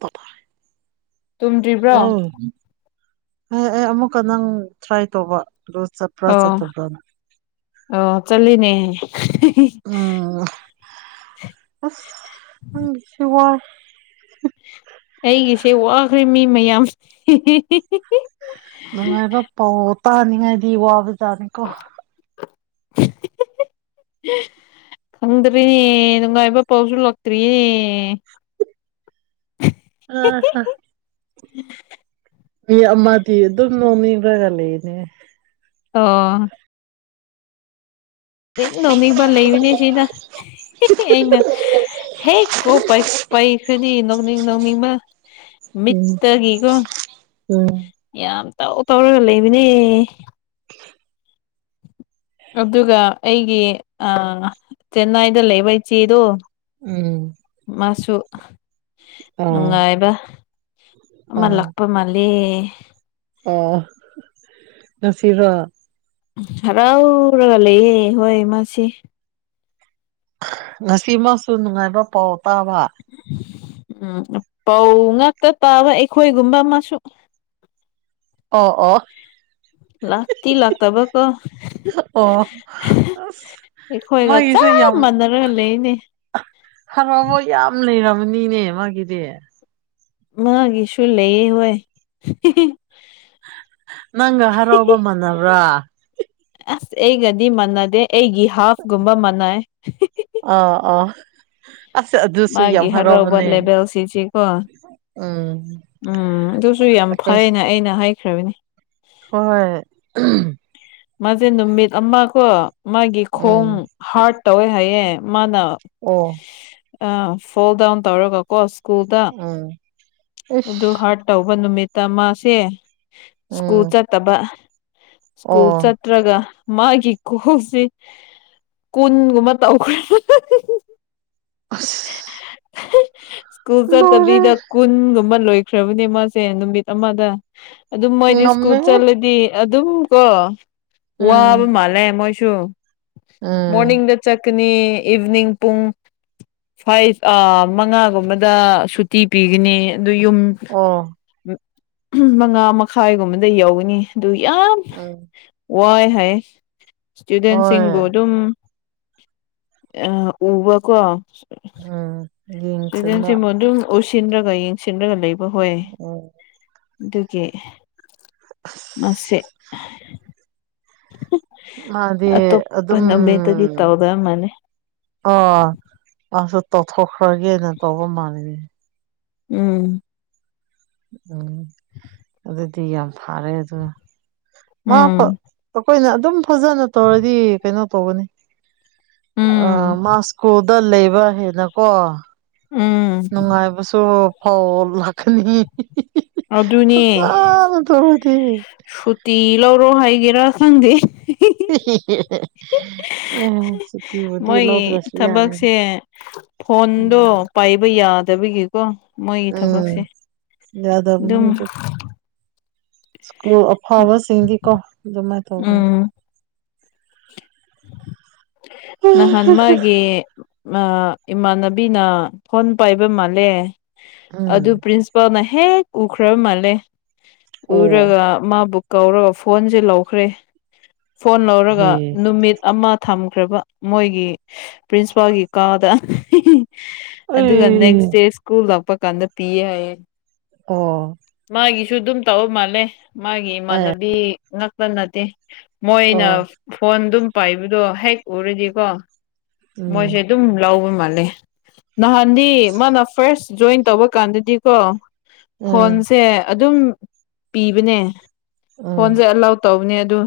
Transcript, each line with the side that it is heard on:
right: ꯊ
left: ꯇꯨꯝꯗ꯭ꯔꯤꯕ꯭ꯔꯣ
right: ꯑ [inaudible] ꯍꯣꯏ ꯑꯩ ꯑꯃꯨꯛꯀ ꯅꯪ ꯇ꯭ꯔꯥꯏ ꯇꯧꯕ ꯑꯗꯨ ꯆꯠ
left: ꯑꯣ ꯑꯣ ꯆꯜꯂꯤꯅꯦ
right: ꯎꯝ ꯑꯁ ꯅꯪꯁ ꯋꯥꯏ
left: ꯑꯩꯒꯤꯁꯦ ꯋꯥꯈ꯭ꯔꯦ ꯃꯤ ꯃꯌꯥꯝ
right: ꯅꯨꯡꯉꯥꯏꯕ ꯄꯥꯎ ꯇꯥꯅꯤꯉꯥꯏꯗꯤ ꯋꯥꯕ ꯖꯥꯠꯅꯤꯀꯣ
left: ꯎꯝ ꯍꯪꯗ꯭ꯔꯤꯅꯦ ꯅꯨꯡ ꯉꯥꯏꯕ ꯄꯥꯎꯁꯨ ꯂꯥꯛꯇ꯭ꯔꯤꯅꯦ
right: ꯑ ꯍꯥ ꯃꯤ ꯑꯃꯗꯤ ꯑꯗꯨꯝ ꯅꯣꯡꯅꯤꯡꯔꯒ ꯂꯩꯅꯦ
left: ꯑꯣ ꯅꯣꯛꯅꯤꯡ ꯅꯣꯛꯅꯤꯡꯕ ꯂꯩꯔꯤꯅꯦ ꯁꯤꯗ ꯑꯩꯅ ꯍꯦꯛ ꯀꯣꯛ ꯄꯩ ꯄꯩꯈ꯭ꯔꯗꯤ ꯅꯣꯛꯅꯤꯡ ꯅꯣꯛꯅꯤꯡ ꯕ
right: ꯎꯝ
left: ꯃꯠꯇꯒꯤ ꯀꯣ
right: ꯎꯝ
left: ꯌꯥꯝ ꯇꯧ ꯇꯧꯔꯒ ꯂꯩꯕꯅꯦ ꯑꯗꯨꯒ ꯑꯩꯒꯤ ꯇꯦꯠ ꯅꯥꯏꯟꯗ ꯂꯩꯕ ꯏꯆꯦꯗꯣ
right: ꯎꯝ
left: ꯃꯥꯁꯨ
right: ꯑꯥ
left: ꯅꯨꯡꯉꯥꯏꯕ
right: ꯑꯥ
left: ꯃꯜꯂꯛꯄꯃꯜꯂꯤ
right: ꯑꯣ ꯉꯁꯤꯔꯣ
left: ꯍꯔꯥꯎꯔꯒ ꯂꯩꯌꯦ ꯍꯣꯏ ꯃꯥꯁꯤ
right: ꯉꯁꯤꯃꯁꯨ ꯅꯨꯡꯉꯥꯏꯕ ꯄꯥꯎ ꯇꯥꯕ
left: ꯎꯝ ꯄꯥꯎ ꯉꯥꯛꯇ ꯇꯥꯕ ꯑꯩꯈꯣꯏꯒꯨꯝꯕ ꯑꯃꯁꯨ
right: ꯑꯣ ꯑꯣ
left: ꯂꯥꯛꯇꯤ ꯂꯥꯛꯇꯕ ꯀꯣ
right: ꯑꯣ ꯑꯁ
left: ꯑꯩꯈꯣꯏꯒ ꯆꯞ ꯃꯥꯟꯅꯔꯒ ꯂꯩꯅꯦ
right: ꯍꯔꯧꯕꯣꯚꯛꯂꯧ ꯌꯥꯝ ꯂꯩꯔꯕꯅꯤꯅꯦ ꯃꯥꯒꯤꯗꯤ
left: ꯃꯥꯒꯤꯁꯨꯨ ꯂꯩꯌꯦ ꯍꯣꯏ
right: ꯅꯪ ꯍꯔꯧꯕ ꯑꯣꯕꯃꯅꯕ꯭ꯔꯥ
left: ꯑꯁ ꯑꯩꯒꯗꯤ ꯃꯥꯟꯅꯗꯦ ꯑꯩꯒꯤ ꯍꯥꯐꯀꯨꯝꯕ ꯃꯥꯟꯅꯩ
right: ꯑ ꯑꯥ ꯑꯁ ꯑꯗꯨꯁꯨ ꯌꯥꯝ
left: ꯃꯥꯒꯤ
right: ꯍꯔꯥꯎꯕꯅꯦ
left: ꯍꯔꯥꯎꯕꯗꯂꯦꯕꯦꯜꯁꯤ ꯆꯤ ꯀꯣ
right: ꯎꯝ
left: ꯎꯝ ꯑꯗꯨꯁꯨ ꯌꯥꯝ
right: ꯑꯩꯈꯣꯏ
left: ꯐꯩꯅ ꯑꯩꯅ ꯍꯥꯏꯈ꯭ꯔꯕꯅꯤ
right: ꯍꯣꯏ ꯍꯣꯏ
left: ꯃꯥꯁꯦ ꯅꯨꯃꯤꯠ ꯑꯃꯀꯣ ꯃꯥꯒꯤ ꯈꯣꯡ
right: ꯎꯝ
left: ꯍꯥꯔꯠ ꯇꯧꯋꯦ ꯍꯥꯏꯌꯦꯦ ꯃꯥꯅ
right: ꯑꯣ
left: ꯐꯣꯜꯗꯥꯎꯟ ꯇꯧꯔꯒ ꯀꯣ ꯁ꯭ꯀꯨꯜꯗ
right: ꯎꯝ
left: ꯑꯗꯨ
right: ꯏꯁ
left: ꯍꯥꯔꯠ ꯇꯧꯕ ꯅꯨꯃꯤꯠꯇ ꯃꯥꯁꯦ ꯁꯀꯨ꯭ꯜ
right: ꯎꯝ
left: ꯆꯠꯗꯕ ꯁ꯭ꯀꯨꯁ
right: ꯑꯣ
left: ꯅꯠꯇ꯭ꯔꯒ ꯃꯥꯒꯤ ꯀꯣꯛꯁꯤ ꯀꯨꯟꯒꯨꯝꯕ ꯇꯧꯈ꯭ꯔꯦ
right: ꯑꯁ
left: ꯁ꯭ꯀꯨꯜꯁ
right: ꯂꯣꯏꯔꯦ
left: ꯇꯕꯤꯗ ꯀꯨꯟꯒꯨꯝꯕ ꯂꯣꯏꯈ꯭ꯔꯕꯅꯦ ꯃꯥꯁꯦ ꯅꯨꯃꯤꯠ ꯑꯃꯗ ꯑꯗꯨꯝ ꯃꯣꯏꯗꯤ ꯁ꯭ꯀꯨꯜ
right: ꯉꯝꯃꯦꯍꯦ
left: ꯆꯠꯂꯗꯤ ꯑꯗꯨꯕꯨ ꯀꯣ ꯋꯥꯕ
right: ꯎꯝ
left: ꯃꯥꯜꯂꯦ ꯃꯣꯏꯁꯨ
right: ꯎꯝ
left: ꯃꯣꯔꯅꯤꯡꯗ ꯆꯠꯅꯤ ꯏꯚꯅꯤꯡ ꯄꯨꯡ ꯐ꯭ꯥꯏꯚ ꯃꯉꯥꯒꯨꯝꯕꯗ ꯁꯨꯇꯤ ꯄꯤꯒꯅꯤ ꯑꯗꯨ ꯌꯨꯝ
right: ꯑꯣ
left: ꯎꯝ ꯃꯉꯥ ꯃꯈꯥꯏꯒꯨꯝꯕꯗ ꯌꯧꯒꯅꯤ ꯑꯗꯨ ꯌꯥꯝ
right: ꯎꯝ
left: ꯋꯥꯏ ꯍꯥꯏꯌꯦ ꯏꯁꯇꯨꯗꯦꯟꯁꯤꯡꯕꯨ
right: ꯍꯣꯏ
left: ꯑꯗꯨꯝ ꯑ ꯎꯕ ꯀꯣ
right: ꯑ
left: ꯇꯖꯦꯟꯁꯤꯃ ꯑꯗꯨꯝ ꯎꯁꯤꯟꯔꯒ ꯌꯦꯡꯁꯤꯟꯔꯒ ꯂꯩꯕ ꯍꯣꯏ
right: ꯎꯝ
left: ꯑꯗꯨꯒꯤ
right: ꯑꯁ
left: ꯃꯁꯦ
right: ꯃꯥꯗꯤ
left: ꯑꯇꯣꯞꯄ
right: ꯑꯗꯨꯝ
left: ꯅꯨꯃꯠꯇꯒꯤ ꯇꯧꯗ ꯃꯥꯅꯦ
right: ꯑ ꯃꯥꯁꯨ ꯇꯧꯊꯣꯛꯈ꯭ꯔꯒꯦꯅ ꯇꯧꯕ ꯃꯥꯜꯂꯤ
left: ꯎꯝ
right: ꯎꯝ ꯑꯗꯨꯗꯤ ꯌꯥꯝ ꯐꯔꯦ ꯑꯗꯨ ꯃꯥ
left: ꯎꯝ
right: ꯑꯩꯈꯣꯏꯅ ꯑꯗꯨꯝ ꯐꯖꯅ ꯇꯧꯔꯗꯤ ꯀꯩꯅꯣ ꯇꯧꯒꯅꯤ
left: ꯎꯝ
right: ꯃꯥꯁꯀꯣ ꯗ ꯂꯩꯕ ꯍꯦꯅꯀꯣ
left: ꯎꯝ
right: ꯅꯨꯡꯉꯥꯏꯕꯁꯨ ꯐꯥꯎ ꯂꯥꯛꯀꯅꯤ
left: ꯑꯗꯨꯅꯦ
right: ꯑ ꯊꯣꯛ ꯊꯦ
left: ꯁꯨꯇꯤ ꯂꯧꯔꯣ ꯍꯥꯏꯒꯦꯔꯥ ꯈꯪꯗꯦ
right: ꯑ ꯁꯨꯇꯤꯕꯨꯗꯤ
left: ꯃꯣꯏꯒꯤ
right: ꯂꯧꯗ꯭ꯔꯁꯨ ꯌꯥꯔꯦꯗ
left: ꯊꯕꯛꯁꯦ ꯐꯣꯟꯗꯣ
right: ꯎꯝ
left: ꯄꯥꯏꯕ ꯌꯥꯗꯕꯒꯤ ꯀꯣ ꯃꯣꯏꯒꯤ
right: ꯎꯝ
left: ꯊꯕꯛꯁꯦ
right: ꯌꯥꯗꯕꯅꯤ
left: ꯑꯗꯨꯝ
right: ꯑꯗꯨ ꯁ꯭ꯀꯨꯜ ꯑꯐꯕꯁꯤꯡꯗꯤ ꯀꯣ ꯑꯗꯨꯃꯥꯏꯅ ꯇꯧꯒꯅꯤ
left: ꯅ ꯍꯟꯃꯒꯤ ꯃꯥ ꯏꯃꯥꯟꯅꯕꯤꯅ ꯐꯣꯟ ꯄꯥꯏꯕ ꯃꯥꯜꯂꯦ
right: ꯎꯝ
left: ꯑꯗꯨ ꯄ꯭ꯔꯤꯟꯁ ꯄꯥꯅ ꯍꯦꯛ ꯎꯈ꯭ꯔ ꯃꯥꯜꯂꯦ
right: ꯑꯣ
left: ꯎꯔꯒ ꯃꯥꯕꯨ ꯀꯧꯔꯒ ꯐꯣꯟꯁꯦ ꯂꯧꯈ꯭ꯔꯦ ꯐꯣꯟ ꯂꯧꯔꯒ
right: ꯍꯦ
left: ꯅꯨꯃꯤꯠ ꯑꯃ ꯊꯝꯈ꯭ꯔꯕ ꯃꯣꯏꯒꯤ ꯄ꯭ꯔꯤꯟꯁꯤꯄꯥꯜꯒꯤ ꯀꯥꯗ ꯑꯗꯨꯒ
right: ꯑꯩ
left: ꯅꯦꯛꯁ ꯗꯦ ꯁ꯭ꯀꯨꯜ ꯂꯥꯛꯄ ꯀꯥꯟꯗ ꯄꯤꯌꯦ ꯍꯥꯏꯌꯦ
right: ꯑꯣ
left: ꯃꯥꯒꯤꯁꯨ ꯑꯗꯨꯝ ꯇꯧꯕ ꯃꯥꯜꯂꯦ ꯃꯥꯒꯤ
right: ꯑꯦ
left: ꯏꯃꯥꯟꯅꯕꯤ ꯉꯛꯇ ꯅꯠꯇꯦ ꯃꯣꯏꯅ
right: ꯑꯣ
left: ꯐꯣꯟꯗꯨꯝ ꯄꯥꯏꯕꯗꯣ ꯍꯦꯛ ꯎꯔꯗꯤꯀꯣ
right: ꯎꯝ
left: ꯃꯣꯏꯁꯦ ꯑꯗꯨꯝ ꯂꯧꯕ ꯃꯥꯜꯂꯦ ꯅꯍꯥꯟꯗꯤ ꯃꯥꯅ ꯐꯥꯔꯁ ꯖꯣꯏꯟ ꯇꯧꯕ ꯀꯥꯟꯗꯗꯤꯀꯣ
right: ꯎꯝ
left: ꯐꯣꯟꯁꯦ ꯑꯗꯨꯝ ꯄꯤꯕꯅꯦ
right: ꯎꯝ
left: ꯐꯣꯟꯁꯦ ꯑꯂꯥꯎꯠ ꯇꯧꯅꯦ ꯑꯗꯨ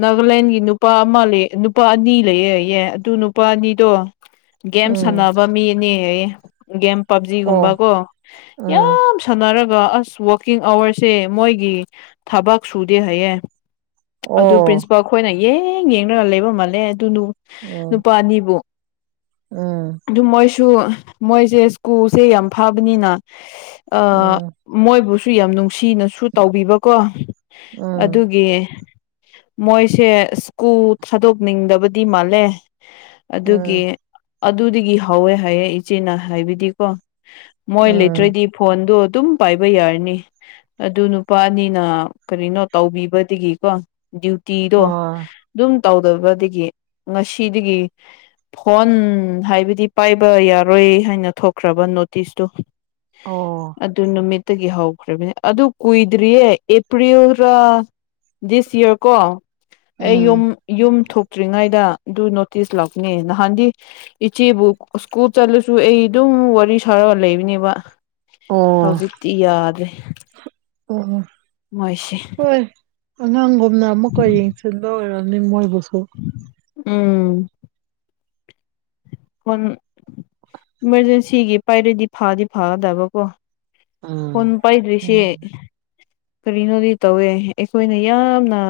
left: ꯅꯥꯒꯥꯂꯦꯟꯒꯤ ꯅꯨꯄꯥ ꯑꯃ ꯂꯩ ꯅꯨꯄꯥ ꯑꯅꯤ ꯂꯩꯌꯦꯌꯦ ꯑꯗꯨ ꯅꯨꯄꯥ ꯑꯅꯤꯗꯣ ꯒꯦꯝ
right: ꯎꯝ
left: ꯁꯥꯟꯅꯕ ꯃꯤ ꯏꯅꯦ ꯒꯦꯝ
right: ꯑꯣ
left: ꯄꯕꯖꯤꯒꯨꯝꯕ ꯀꯣ
right: ꯎꯝ
left: ꯌꯥꯝ ꯁꯥꯟꯅꯔꯒ ꯑꯁ ꯋꯥꯛꯀꯤꯡ ꯑꯋꯥꯔꯁꯦ ꯃꯣꯏꯒꯤ ꯊꯕꯛ ꯁꯨꯗꯦ ꯍꯥꯏꯌꯦ ꯑꯗꯨ
right: ꯑꯣ
left: ꯄ꯭ꯔꯤꯟꯁꯤꯄꯥꯜ ꯑꯩꯈꯣꯏꯅ ꯌꯦꯡ ꯌꯦꯡꯒ ꯂꯩꯕ ꯃꯥꯜꯂꯦ ꯑꯗꯨ
right: ꯎꯝ
left: ꯅꯨꯄꯥ ꯑꯅꯤꯕꯨ
right: ꯎꯝ
left: ꯑꯗꯨ ꯃꯣꯏꯁꯨ ꯃꯣꯏꯁꯦ ꯁ꯭ꯀꯨꯜꯁꯦ ꯌꯥꯝ ꯐꯥꯕꯅꯤꯅ
right: ꯎꯝ
left: ꯃꯣꯏꯕꯨꯁꯨ ꯌꯥꯝ ꯅꯨꯡꯁꯤꯅꯁꯨ ꯇꯧꯕꯤꯕꯀꯣ
right: ꯎꯝ
left: ꯑꯗꯨꯒꯤ ꯃꯣꯏꯁꯦ ꯁ꯭ꯀꯨ ꯊꯥꯗꯣꯛꯅꯤꯡꯗꯕꯗꯤ ꯃꯥꯜꯂꯦ ꯑꯗꯨꯒꯤ
right: ꯎꯝ
left: ꯑꯗꯨꯗꯒꯤ ꯍꯧꯥꯎꯋꯦ ꯍꯥꯏꯌꯦ ꯏꯆꯦꯅ ꯍꯥꯏꯕꯤꯗꯤꯀꯣ ꯃꯣꯏ
right: ꯎꯝ
left: ꯂꯩꯇ꯭ꯔꯗꯤ ꯐꯣꯟꯗꯣ ꯑꯗꯨꯝ ꯄꯥꯏꯕ ꯌꯥꯔꯅꯤ ꯑꯗꯨ ꯅꯨꯄꯥ ꯑꯅꯤꯅ ꯀꯔꯤꯅꯣ ꯇꯧꯕꯤꯕꯗꯒꯤꯀꯣ ꯗ꯭ꯌꯨꯇꯤꯗꯣ
right: ꯍꯣꯏ
left: ꯑꯗꯨꯝ ꯇꯧꯗꯕꯗꯒꯤ ꯉꯁꯤꯗꯒꯤ ꯍꯣꯟ ꯍꯥꯏꯕꯗꯤ ꯄꯥꯏꯕ ꯌꯥꯔꯣꯏ ꯍꯥꯏꯅ ꯊꯣꯛꯈ꯭ꯔꯕ ꯅꯣꯇꯤꯁꯇꯨ
right: ꯑꯣ
left: ꯑꯗꯨ ꯅꯨꯃꯤꯠ ꯇꯒꯤ ꯍꯧꯈ꯭ꯔꯕꯅꯦ ꯑꯗꯨ ꯀꯨꯏꯗ꯭ꯔꯤꯌꯦ ꯑꯦꯄ꯭ꯔꯤꯜ ꯔ ꯗꯤꯁ ꯌꯌꯥꯔ ꯀꯣ ꯑꯩ ꯌꯨꯝ
right: ꯎꯝ
left: ꯌꯨꯝ ꯊꯣꯛꯇ꯭ꯔꯤꯉꯩꯗ ꯑꯗꯨ ꯅꯣꯇꯤꯁ ꯂꯥꯛꯀꯅꯦ ꯅꯍꯥꯟꯗꯤ ꯏꯆꯦꯕꯨ ꯏꯁ꯭ꯀꯨꯜ ꯆꯠꯂꯁꯨ ꯑꯩ ꯑꯗꯨꯝ ꯋꯥꯔꯤ ꯁꯥꯔꯒ ꯂꯩꯕꯅꯦꯕ
right: ꯑꯣ
left: ꯍꯧꯖꯤꯛꯇꯤ ꯌꯥꯗ꯭ꯔꯦ
right: ꯑꯣ ꯍꯣ
left: ꯃꯣꯏꯁꯦ
right: ꯍꯣꯏ ꯑꯉꯥꯡꯒꯨꯝꯅ ꯑꯃꯨꯛꯀ ꯌꯦꯡꯁꯤꯟꯕ ꯑꯣꯏꯔꯕꯝꯅꯤ ꯃꯣꯏꯒꯤꯁꯦ
left: ꯎꯝ ꯐꫭꯟ ꯏꯃꯥꯔꯖꯦꯟꯁꯤꯒꯤ ꯄꯥꯏꯔꯗꯤ ꯐꯥꯗꯤ ꯐꯥꯗꯕꯀꯣ ꯐꯣꯟ
right: ꯎꯝ
left: ꯄꯥꯏꯗ꯭ꯔꯤꯁꯦ ꯀꯔꯤꯅꯣꯗꯤ ꯇꯧꯋꯦ ꯑꯩꯈꯣꯏꯅ ꯌꯥꯝꯅ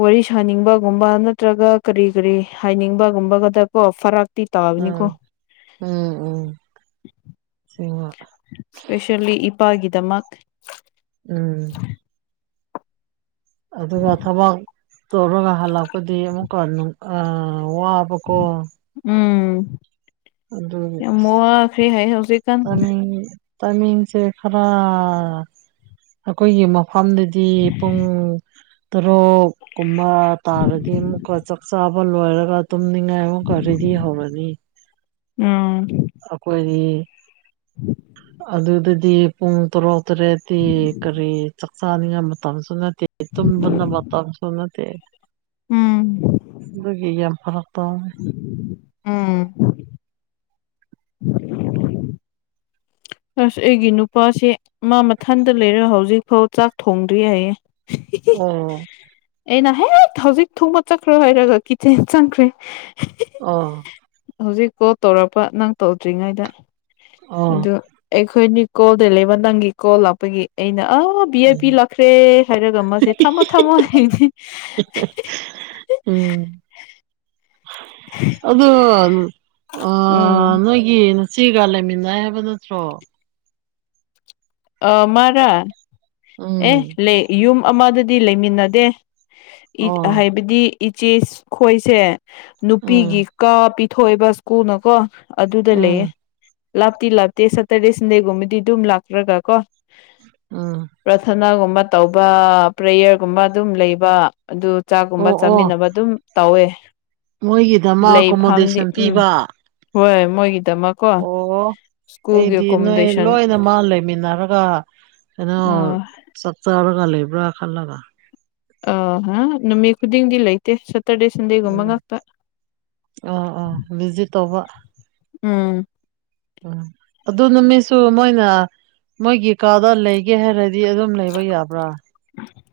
left: ꯋꯥꯔꯤ ꯁꯥꯅꯤꯡꯕꯒꯨꯝꯕ ꯅꯠꯇ꯭ꯔꯒ ꯀꯔꯤ ꯀꯔꯤ ꯍꯥꯏꯅꯤꯡꯕꯒꯨꯝꯕꯒꯗꯀꯣ ꯐꯔꯛ
right: ꯎꯝ ꯎꯝ ꯎꯝ ꯆꯨꯝꯃꯦ
left: ꯏꯁꯄꯦꯁꯜꯂꯤ ꯏꯄꯥꯒꯤꯗꯃꯛ
right: ꯎꯝ ꯑꯗꯨꯒ ꯊꯕꯛ ꯇꯧꯔꯒ ꯍꯜꯂꯛꯄꯗꯤ ꯑꯃꯨꯛꯀ ꯑꯥ ꯋꯥ ꯕꯀꯣ
left: ꯎꯝ
right: ꯑꯗꯨꯒꯤ
left: ꯌꯥꯝ ꯋꯥꯈꯔꯦ ꯍꯥꯏ ꯍꯧꯖꯤꯛꯀꯥꯟ
right: ꯇꯥꯏꯃꯤꯡ ꯇꯥꯏꯃꯤꯡꯁꯦ ꯈꯔ ꯑꯩꯈꯣꯏꯒꯤ ꯃꯐꯝꯗꯨꯗꯤ ꯄꯨꯡ ꯇꯔꯨꯛ ꯀꯨꯝꯕ ꯇꯥꯔꯗꯤ ꯑꯃꯨꯛꯀ ꯆꯥꯛꯆꯥꯥꯕ ꯂꯣꯏꯔꯒ ꯇꯨꯝꯅꯤꯡꯉꯥꯏ ꯑꯃꯨꯛꯀ ꯔꯦꯗꯤ ꯍꯧꯔꯅꯤ
left: ꯎꯝ
right: ꯑꯩꯈꯣꯏꯒꯤ ꯑꯗꯨꯗꯗꯤ ꯄꯨꯡ ꯇꯔꯨꯛ ꯇꯨꯔꯦꯗꯤ ꯀꯔꯤ ꯆꯥꯛ ꯆꯥꯅꯤꯡꯉ ꯃꯇꯝꯁꯨ ꯅꯠ ꯇꯦ ꯊꯨꯝꯕꯅ ꯃꯇꯝꯁꯨ ꯅꯠꯇꯦ
left: ꯎꯝ
right: ꯑꯗꯨꯒꯤ ꯌꯥꯝ ꯌꯥꯝ ꯐꯔꯛꯇ
left: ꯎꯝ ꯑꯁ ꯑꯩꯒꯤ ꯅꯨꯄꯥꯁꯦ ꯃꯥ ꯃꯊꯟꯇ ꯂꯩꯔꯒ ꯍꯧꯖꯤꯛꯐꯥꯎ ꯆꯥꯛ ꯊꯣꯡꯗ꯭ꯔꯤ ꯍꯥꯏꯌꯦ
right: ꯑꯣ
left: ꯑꯩꯅ ꯍꯦꯛ ꯍꯧꯖꯤꯛ ꯊꯨꯕ ꯆꯠꯈ꯭ꯔꯣ ꯍꯥꯏꯔꯒ ꯀꯤꯆꯦꯟ ꯆꯪꯈ꯭ꯔꯦ
right: ꯑ
left: ꯍꯧꯖꯤꯛ ꯀꯣꯜ ꯇꯧꯔꯛꯄ ꯅꯪ ꯇꯧꯗ꯭ꯔꯤꯉꯩꯗ
right: ꯑꯣ
left: ꯑꯗꯨ ꯑꯩꯈꯣꯏꯅꯤ ꯀꯣꯜꯗ ꯂꯩꯕ ꯅꯪꯒꯤ ꯀꯣꯜ ꯂꯥꯛꯄꯒꯤ ꯑꯩꯅ ꯑ ꯄꯤ ꯑꯦ ꯄꯤ
right: ꯎꯝ
left: ꯂꯥꯛꯈ꯭ꯔꯦ ꯍꯥꯏꯔꯒ ꯃꯥꯁꯦ ꯊꯝꯃꯣ ꯊꯝꯃꯣ ꯑꯩꯗꯤ
right: ꯎꯝ ꯑꯗꯨ ꯑ
left: ꯎꯝ
right: ꯅꫭꯏ ꯒꯤ‌ ꯅꯆꯦꯒ ꯂꯩꯃꯤꯟꯅꯩ ꯍꯥꯏꯕ ꯅꯠꯇ꯭ꯔꯣ
left: ꯑ ꯃꯥꯔꯥ ꯑꯦ
right: ꯎꯝ
left: ꯂꯩ ꯌꯨꯝ ꯑꯃꯗꯗꯤ ꯂꯩꯃꯤꯟꯅꯗꯦ ꯏꯠ
right: ꯑꯣ
left: ꯍꯥꯏꯕꯗꯤ ꯏꯆꯦ ꯈꯣꯏꯁꯦ
right: ꯎꯝ
left: ꯅꯨꯄꯤꯒꯤ ꯀꯥ ꯄꯤꯊꯣꯛꯏꯕ ꯏꯁ꯭ꯀꯨꯜꯅꯀꯣ ꯑꯗꯨꯗ
right: ꯎꯝ
left: ꯂꯩꯌꯦ ꯂꯥꯞꯇꯤ ꯂꯥꯞꯇꯦ ꯁꯇꯔꯗꯦ ꯁꯟꯗꯦꯒꯨꯝꯕꯗꯤ ꯑꯗꯨꯝ ꯂꯥꯛꯔꯒ ꯀꯣ
right: ꯎꯝ
left: ꯄ꯭ꯔꯥꯊꯅꯥꯒꯨꯝꯕ ꯇꯧꯕ ꯄ꯭ꯔꯦꯌꯔꯒꯨꯝꯕ ꯑꯗꯨꯝ ꯂꯩꯕ ꯑꯗꯨ ꯆꯥꯛꯀꯨꯝꯕ
right: ꯑꯣ
left: ꯆꯥꯃꯤꯟꯅꯕ ꯑꯗꯨꯝ ꯇꯧꯋꯦ
right: ꯃꯣꯏꯒꯤꯗ ꯑꯃ
left: ꯂꯩꯐꯝꯗꯤ
right: ꯀꯣꯃꯣꯗꯦꯁꯟ
left: ꯎꯝ
right: ꯄꯤꯕ
left: ꯍꯣꯏ ꯃꯣꯏꯒꯤꯗꯃꯛꯀꯣ
right: ꯑꯣ
left: ꯏꯁ꯭ꯀꯨꯜꯒꯤ ꯀꯣꯃꯣꯗꯦꯁꯟ
right: ꯑꯥ ꯂꯩꯃꯤꯟꯅꯔꯒ ꯀꯩꯅꯣ
left: ꯑꯥ
right: ꯆꯥꯛ ꯆꯔꯒ ꯂꯩꯕ꯭ꯔꯥ ꯈꯜꯂꯒ
left: ꯑ ꯍꯥ ꯅꯨꯃꯤꯠ ꯈꯨꯗꯤꯡꯗꯤ ꯂꯩꯇꯦ ꯁꯦꯇꯔꯗꯦ ꯁꯟꯗꯦꯒꯨꯝꯕ ꯉꯥꯛꯇ
right: ꯑꫭ ꯑꯣ ꯚꯤꯖꯤꯠ ꯇꯧꯕ
left: ꯎꯝ
right: ꯎꯝ ꯑꯗꯨ ꯅꯨꯃꯤꯠꯁꯨ ꯃꯣꯏꯅ ꯃꯣꯏꯒꯤ ꯀꯥꯗ ꯂꯩꯒꯦ ꯍꯥꯏꯔꯗꯤ ꯑꯗꯨꯝ ꯂꯩꯕ ꯌꯥꯕ꯭ꯔꯥ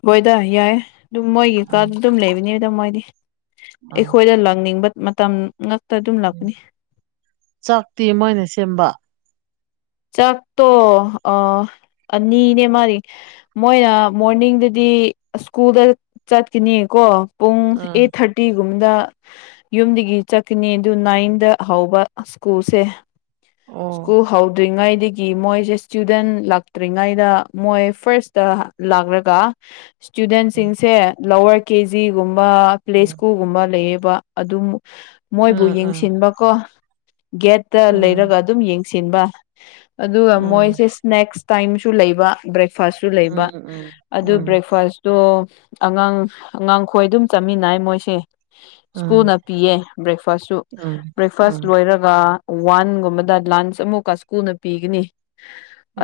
left: ꯑꫭꯏꯗ ꯌꯥꯏ ꯑꯗꯨꯝ ꯃꯣꯏꯒꯤ ꯀ
right: ꯑꯥ
left: ꯑꯗꯨꯝ ꯂꯩꯕꯅꯤꯗ ꯃꯣꯏꯗꯤ
right: ꯑꯥ
left: ꯑꯩꯈꯣꯏꯗ ꯂꯥꯛꯅꯤꯡꯕ ꯃꯇꯝ ꯉꯛꯇ ꯑꯗꯨꯝ
right: ꯎꯝ
left: ꯂꯥꯛꯄꯅꯤ
right: ꯆꯥꯛꯇꯤ ꯃꯣꯏꯅ ꯁꯦꯝꯕ
left: ꯆꯥꯛꯇꯣ ꯑ ꯑꯅꯤꯅꯦ ꯃꯥꯔꯤ ꯃꯣꯏꯅ ꯃꯣꯔꯅꯤꯡꯗꯗꯤ ꯑꯁ꯭ꯀꯨꯜꯗ ꯆꯠꯀꯅꯤ ꯀꯣ ꯄꯨꯡ
right: ꯑꯥ
left: ꯑꯩꯠ ꯊꯥꯔꯇꯤꯒꯨꯝꯕꯗ ꯌꯨꯝꯗꯒꯤ ꯆꯠꯀꯅꯤ ꯑꯗꯨ ꯅꯥꯏꯟꯗ ꯍꯧꯕ ꯁ꯭ꯀꯨꯜꯁꯦ
right: ꯑꯣ
left: ꯁ꯭ꯀꯨꯜ ꯍꯧ ꯔꯤꯉꯩꯗꯒꯤ ꯃꯣꯏꯁꯦ ꯁ꯭ꯇꯨꯗꯦꯟ ꯂꯥꯛꯇ꯭ꯔꯤꯉꯩꯗ ꯃꯣꯏ ꯐꯥꯔ꯭ꯁꯇ ꯂꯥꯛꯔꯒ
right: ꯎꯝ
left: ꯏꯁꯇꯨꯗꯦꯟꯁꯤꯡꯁꯦ ꯂꯋ꯭ꯔ ꯀꯦꯖꯤꯒꯨꯝꯕ
right: ꯎꯝ
left: ꯄ꯭ꯂꯦꯁꯀꯨ ꯀꯨꯨꯝꯕ ꯂꯩꯌꯦꯕ ꯑꯗꯨꯃꯨꯛ ꯃꯣꯏꯕꯨ
right: ꯎꯝ ꯎꯝ
left: ꯌꯦꯡꯁꯤꯟꯕꯀꯣ ꯒꯦꯠꯇ ꯂꯩꯔꯒ ꯑꯗꯨꯝ ꯌꯦꯡꯁꯤꯟꯕ ꯑꯗꯨꯒ
right: ꯎꯝ ꯎꯝ
left: ꯃꯣꯏꯁꯦ ꯁ꯭ꯅꯦꯛꯁ ꯇꯥꯏꯝꯁꯨ ꯂꯩꯕ ꯕ꯭ꯔꯦꯛꯐꯥꯁꯁꯨ ꯂꯩꯕ
right: ꯎꯝ ꯎꯝ
left: ꯑꯗꯨ
right: ꯎꯝ
left: ꯕ꯭ꯔꯦꯛꯐꯥꯁ ꯇꯣ ꯑꯉꯥꯡ ꯑꯉꯥꯡꯈꯣꯏ ꯑꯗꯨꯝ ꯆꯥꯃꯤꯟꯅꯩ ꯃꯣꯏꯁꯦ
right: ꯎꯝ
left: ꯁ꯭ꯀꯨꯜꯅ ꯄꯤꯑꯦ ꯕ꯭ꯔꯦꯛꯐꯥꯁꯁꯨ ꯕ꯭ꯔꯦꯛꯐꯥꯁ
right: ꯎꯝ
left: ꯂꯣꯏꯔ ꯒ ꯋꯥꯟꯒꯨꯝꯕꯗ ꯂꯟꯁ ꯑꯃꯛꯀ ꯁ꯭ꯀꯨꯅ ꯄꯤꯒꯅꯤ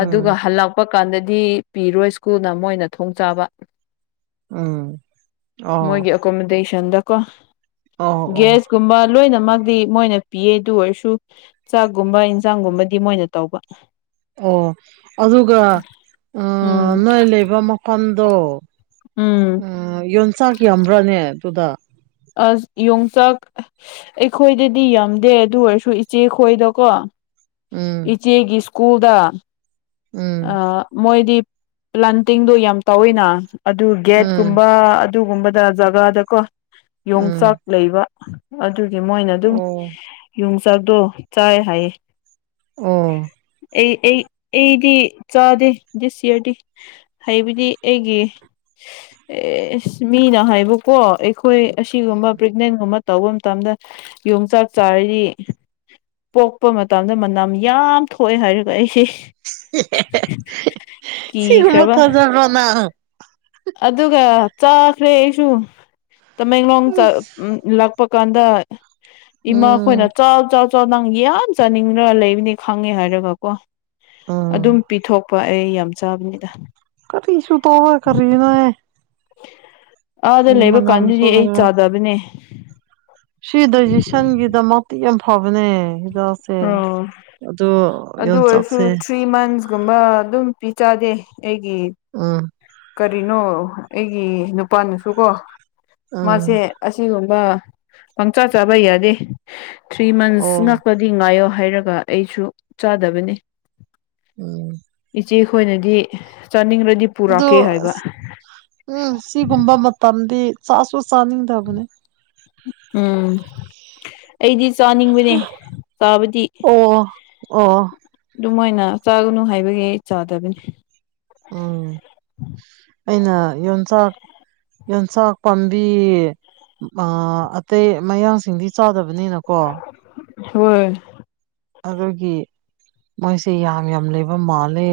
left: ꯑꯗꯨꯒ ꯍꯂꯛ ꯄꯛ ꯀꯥꯟꯗꯗꯤ ꯄꯤꯔꯣꯏ ꯁ꯭ꯀꯨꯜꯅ ꯃꯣꯏꯅ ꯊꯣꯡ ꯆꯥꯕ
right: ꯎꯝ ꯑꯣ
left: ꯃꯣꯏꯒꯤ ꯑꯦꯀꯣꯃꯣꯗꯦꯁꯟꯗꯀꯣ
right: ꯑꯣ ꯑꯣ
left: ꯒꯦꯁꯀꯨꯝꯕ ꯂꯣꯏꯅꯃꯛ ꯗꯤ ꯃꯣꯏꯅ ꯄꯤꯌꯦ ꯑꯗꯨ ꯑꯣꯏꯔꯁꯨ ꯆꯥꯛꯒꯨꯝꯕ ꯏꯟꯖꯥꯡꯒꯨꯝꯕꯗꯤ ꯃꯣꯏꯅ ꯇꯧꯕ
right: ꯑꯣ ꯑꯗꯨꯒ ꯑ
left: ꯎꯝ
right: ꯅꯣꯏ ꯂꯩꯕ ꯃꯐꯝꯗꯣ ꯎꯝ ꯌꯣꯟꯆꯥꯛ ꯌꯥꯝꯕ꯭ꯔꯅꯦ ꯑꯗꯨꯗ
left: ꯑꯁ ꯌꯣꯡꯆꯥꯥꯛ ꯑꯩꯈꯣꯏꯗꯗꯤ ꯌꯥꯝꯗꯦ ꯑꯗꯨ ꯑꯣꯏꯔꯁꯨ ꯏꯆꯦ ꯈꯣꯏꯗꯀꯣ
right: ꯎꯝ
left: ꯏꯆꯦꯒꯤ ꯁ꯭ꯀꯨꯜꯗ ꯑ
right: ꯎꯝ
left: ꯃꯣꯏꯗꯤ ꯄ꯭ꯂꯥꯟꯇꯤꯡꯗꯣ ꯌꯥꯝ ꯇꯧꯋꯤꯅ ꯑꯗꯨ
right: ꯎꯝ
left: ꯒꯦꯠꯀꯨꯝꯕ ꯑꯗꯨꯒꯨꯝꯕꯗ ꯖꯒꯥꯗꯀꯣ ꯌꯣꯡꯆꯥꯛ
right: ꯎꯝ
left: ꯂꯩꯕ ꯑꯗꯨꯒꯤ ꯃꯣꯏꯅ ꯑꯗꯨꯝ
right: ꯑꯣ
left: ꯌꯣꯡꯆꯥꯛꯇꯣ ꯆꯥꯏ ꯍꯥꯏꯌꯦ
right: ꯑꯣ
left: ꯑꯩ ꯑꯩ ꯑꯩꯗꯤ ꯆꯥꯗꯦ ꯗꯤꯁ ꯏꯌ꯭ꯔꯗꯤ ꯍꯩꯕꯗꯤ ꯑꯩꯒꯤ ꯑꯦꯁ ꯃꯤꯅ ꯍꯥꯏꯕꯀꯣ ꯑꯩꯈꯣꯏ ꯑꯁꯤꯒꯨꯝꯕ ꯄ꯭ꯔꯦꯒꯅꯦꯟꯒꯨꯝꯕ ꯇꯧꯕ ꯃꯇꯝꯗ ꯌꯣꯡꯆꯥꯛ ꯆꯥꯔꯗꯤ ꯄꯣꯛꯄ ꯃꯇꯝꯗ ꯃꯅꯝ ꯌꯥꯝ ꯊꯣꯛꯑꯦ ꯍꯥꯏꯔꯒ ꯑꯩꯁꯦ ꯀꯤꯈ꯭ꯔꯕ
right: ꯀꯣꯔꯣꯅꯥꯡ
left: ꯑꯗꯨꯒ ꯆꯥꯈ꯭ꯔꯦ ꯑꯩꯁꯨ ꯇꯃꯦꯡꯂꯣꯡ ꯆꯞ ꯂꯛ ꯀꯛꯄ ꯀꯥꯟꯗ ꯏꯃꯥ ꯈꯣꯏꯅ
right: ꯎꯝ
left: ꯆꯥꯎ ꯆꯥꯎ ꯆꯥꯎ ꯅꯪ ꯌꯥꯝ ꯆꯥꯅꯤꯡꯒ꯭ꯔ ꯂꯩꯕꯅꯤ ꯈꯪꯉꯦ ꯍꯥꯏꯔꯒꯀꯣ ꯑꯗꯨꯝ
right: ꯎꯝ
left: ꯄꯤꯊꯣꯛꯄ ꯑꯩ ꯌꯥꯝ ꯆꯥꯕꯅꯤꯗ
right: ꯀꯔꯤꯁꯨꯨ ꯇꯔꯣꯏ ꯀꯔꯤꯅꯣꯍꯦ
left: ꯑꯥꯗ
right: ꯀꯔꯤ
left: ꯂꯩꯕ
right: ꯃꯅꯝꯁꯨ
left: ꯀꯥꯟꯗꯨꯗꯤ ꯑꯩ
right: ꯂꯩꯔꯣꯏ
left: ꯆꯥꯗꯕꯅꯦ
right: ꯁꯤ ꯗꯥꯏꯖꯦꯁꯟꯒꯤꯗꯃꯛꯇꯤ ꯌꯥꯝ ꯐꯕꯅꯦ ꯃꯤꯗꯥꯁ
left: ꯑꯣ ꯑꯗꯨ ꯑꯣꯏꯔꯁꯨ
right: ꯌꯣꯡꯆꯥꯛꯁꯦ
left: ꯊ꯭ꯔꯤ ꯃꯟꯁ ꯒꯨꯝꯕ ꯑꯗꯨꯝ ꯄꯤꯆꯥꯗꯦ ꯑꯩꯒꯤ
right: ꯎꯝ
left: ꯀꯔꯤꯅꯣ ꯑꯩꯒꯤ ꯅꯨꯄꯥꯅꯁꯨꯀꯣ ꯃꯥꯁꯦ
right: ꯎꯝ
left: ꯑꯁꯤꯒꯨꯝꯕ ꯄꯪꯆꯥ ꯆꯥꯕ ꯌꯥꯗꯦ ꯊ꯭ꯔꯤ ꯃꯟꯁ
right: ꯑꯣ
left: ꯉꯛꯄ ꯗꯤ ꯉꯥꯏꯌꯣ ꯍꯥꯏꯔꯒ ꯑꯩꯁꯨ ꯆꯥꯗꯕꯅꯤ
right: ꯎꯝ
left: ꯏꯆꯦꯈꯣꯏꯅꯗꯤ ꯆꯥꯅꯤꯡꯔꯗꯤ ꯄꯨꯔꯛ
right: ꯑꯗꯣ ꯑꯁꯤ ꯎꯝ ꯁꯤꯒꯨꯝꯕ ꯃꯇꯝꯗꯤ ꯆꯥꯁꯨ ꯆꯥꯅꯤꯡꯗꯕꯅꯦ
left: ꯎꯝ ꯑꯩꯗꯤ ꯆꯥꯅꯤꯡꯕꯅꯦ ꯆꯥꯕꯗꯤ
right: ꯑꯣ ꯑꯣ
left: ꯑꯗꯨꯝꯅ ꯆꯥꯒꯅꯨ ꯍꯥꯏꯕꯒꯤ ꯑꯩ ꯆꯥꯗꯕꯅꯤ
right: ꯎꯝ ꯑꯩꯅ ꯌꯣꯟꯆꯥꯛ ꯌꯦꯟꯁꯄꯕꯤ ꯑ ꯑꯇꯩ ꯃꯌꯥꯡꯁꯤꯡꯗꯤ ꯆꯥꯗꯕꯅꯤꯅꯀꯣ
left: ꯍꯣꯏꯣꯏ
right: ꯑꯗꯨꯒꯤ ꯃꯣꯏꯁꯦ ꯌꯥꯝ ꯌꯥꯝ ꯂꯩꯕ ꯃꯥꯜꯂꯦ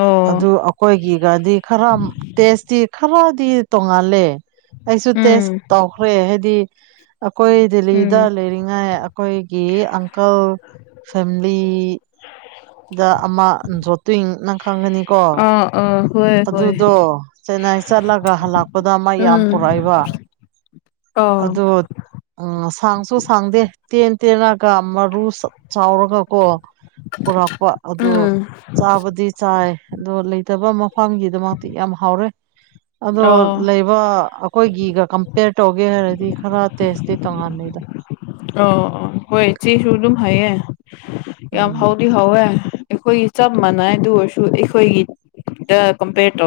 left: ꯑꯣ
right: ꯑꯗꯨ ꯑꯩꯈꯣꯏꯒꯤꯒꯗꯤ ꯈꯔ ꯇꯦꯁꯇꯤ ꯈꯔꯗꯤ ꯇꯣꯡꯉꯜꯂꯦ ꯑꯩꯁꯨ ꯇꯦꯁ
left: ꯎꯝ
right: ꯇꯧꯈ꯭ꯔꯦ ꯍꯥꯏꯗꯤ ꯑꯩꯈꯣꯏ
left: ꯎꯝ
right: ꯗꯦꯜꯂꯤꯗ ꯂꯩꯔꯤꯉꯥꯏ ꯑꯩꯈꯣꯏꯒꯤ ꯑꯪꯀꯜ ꯐꯦꯃꯤꯂꯤ ꯗ ꯑꯃ ꯖꯣꯠꯇꯤꯡꯅꯪ ꯈꯪꯒꯅꯤꯀꯣ
left: ꯑꯣ ꯑꯣ ꯍꯣꯏ ꯍꯣꯏ
right: ꯑꯗꯨꯗꯣ ꯆꯦꯟꯅꯥꯏ ꯆꯠꯂꯒ ꯍꯜꯂꯄ ꯈꯨꯗ ꯃ ꯌꯥꯝ
left: ꯑꯥ
right: ꯄꯨꯣꯔꯛꯏꯕ
left: ꯑꯣ
right: ꯑꯗꯨ ꯎꯝ ꯁꯥꯡꯁꯨ ꯁꯥꯡꯗꯦ ꯇꯦꯟ ꯇꯦꯟꯂꯒ ꯃꯔꯨ ꯆꯥꯎꯔꯒ ꯀꯣ ꯄꯨꯔꯛꯄ ꯑꯣ
left: ꯎꯝ
right: ꯆꯥꯕꯗꯤ ꯆꯥꯏ ꯑꯣ ꯂꯩꯇꯕ ꯃꯐꯝꯒꯤꯗꯃꯛꯇꯤ ꯌꯥꯝ ꯍꯥꯎꯔꯦ ꯑꯣ ꯂꯩ ꯑꯩꯈꯣꯏꯒꯤꯒ ꯀꯝꯄꯦꯌꯔ ꯇꯧꯒꯦ ꯍꯥꯏꯔꯗꯤ ꯈꯔ ꯇꯦꯁꯇꯤ ꯇꯣꯡꯉꯥꯟꯅꯤꯗ
left: ꯑꯣ ꯍꯣꯏ ꯆꯦꯁꯨ ꯑꯗꯨꯝ ꯍꯥꯏꯌꯦ ꯌꯥꯝ
right: ꯎꯝ
left: ꯍꯧ ꯍꯧꯋꯦ ꯑꯩꯈꯣꯏꯒꯤ ꯆꯞ ꯃꯥꯟꯅꯩ ꯑꯗꯨ ꯑꯣꯏꯔꯁꯨ ꯑꯩꯈꯣꯏꯒꯤꯗ ꯀꯝꯄꯦꯌꯔ ꯇ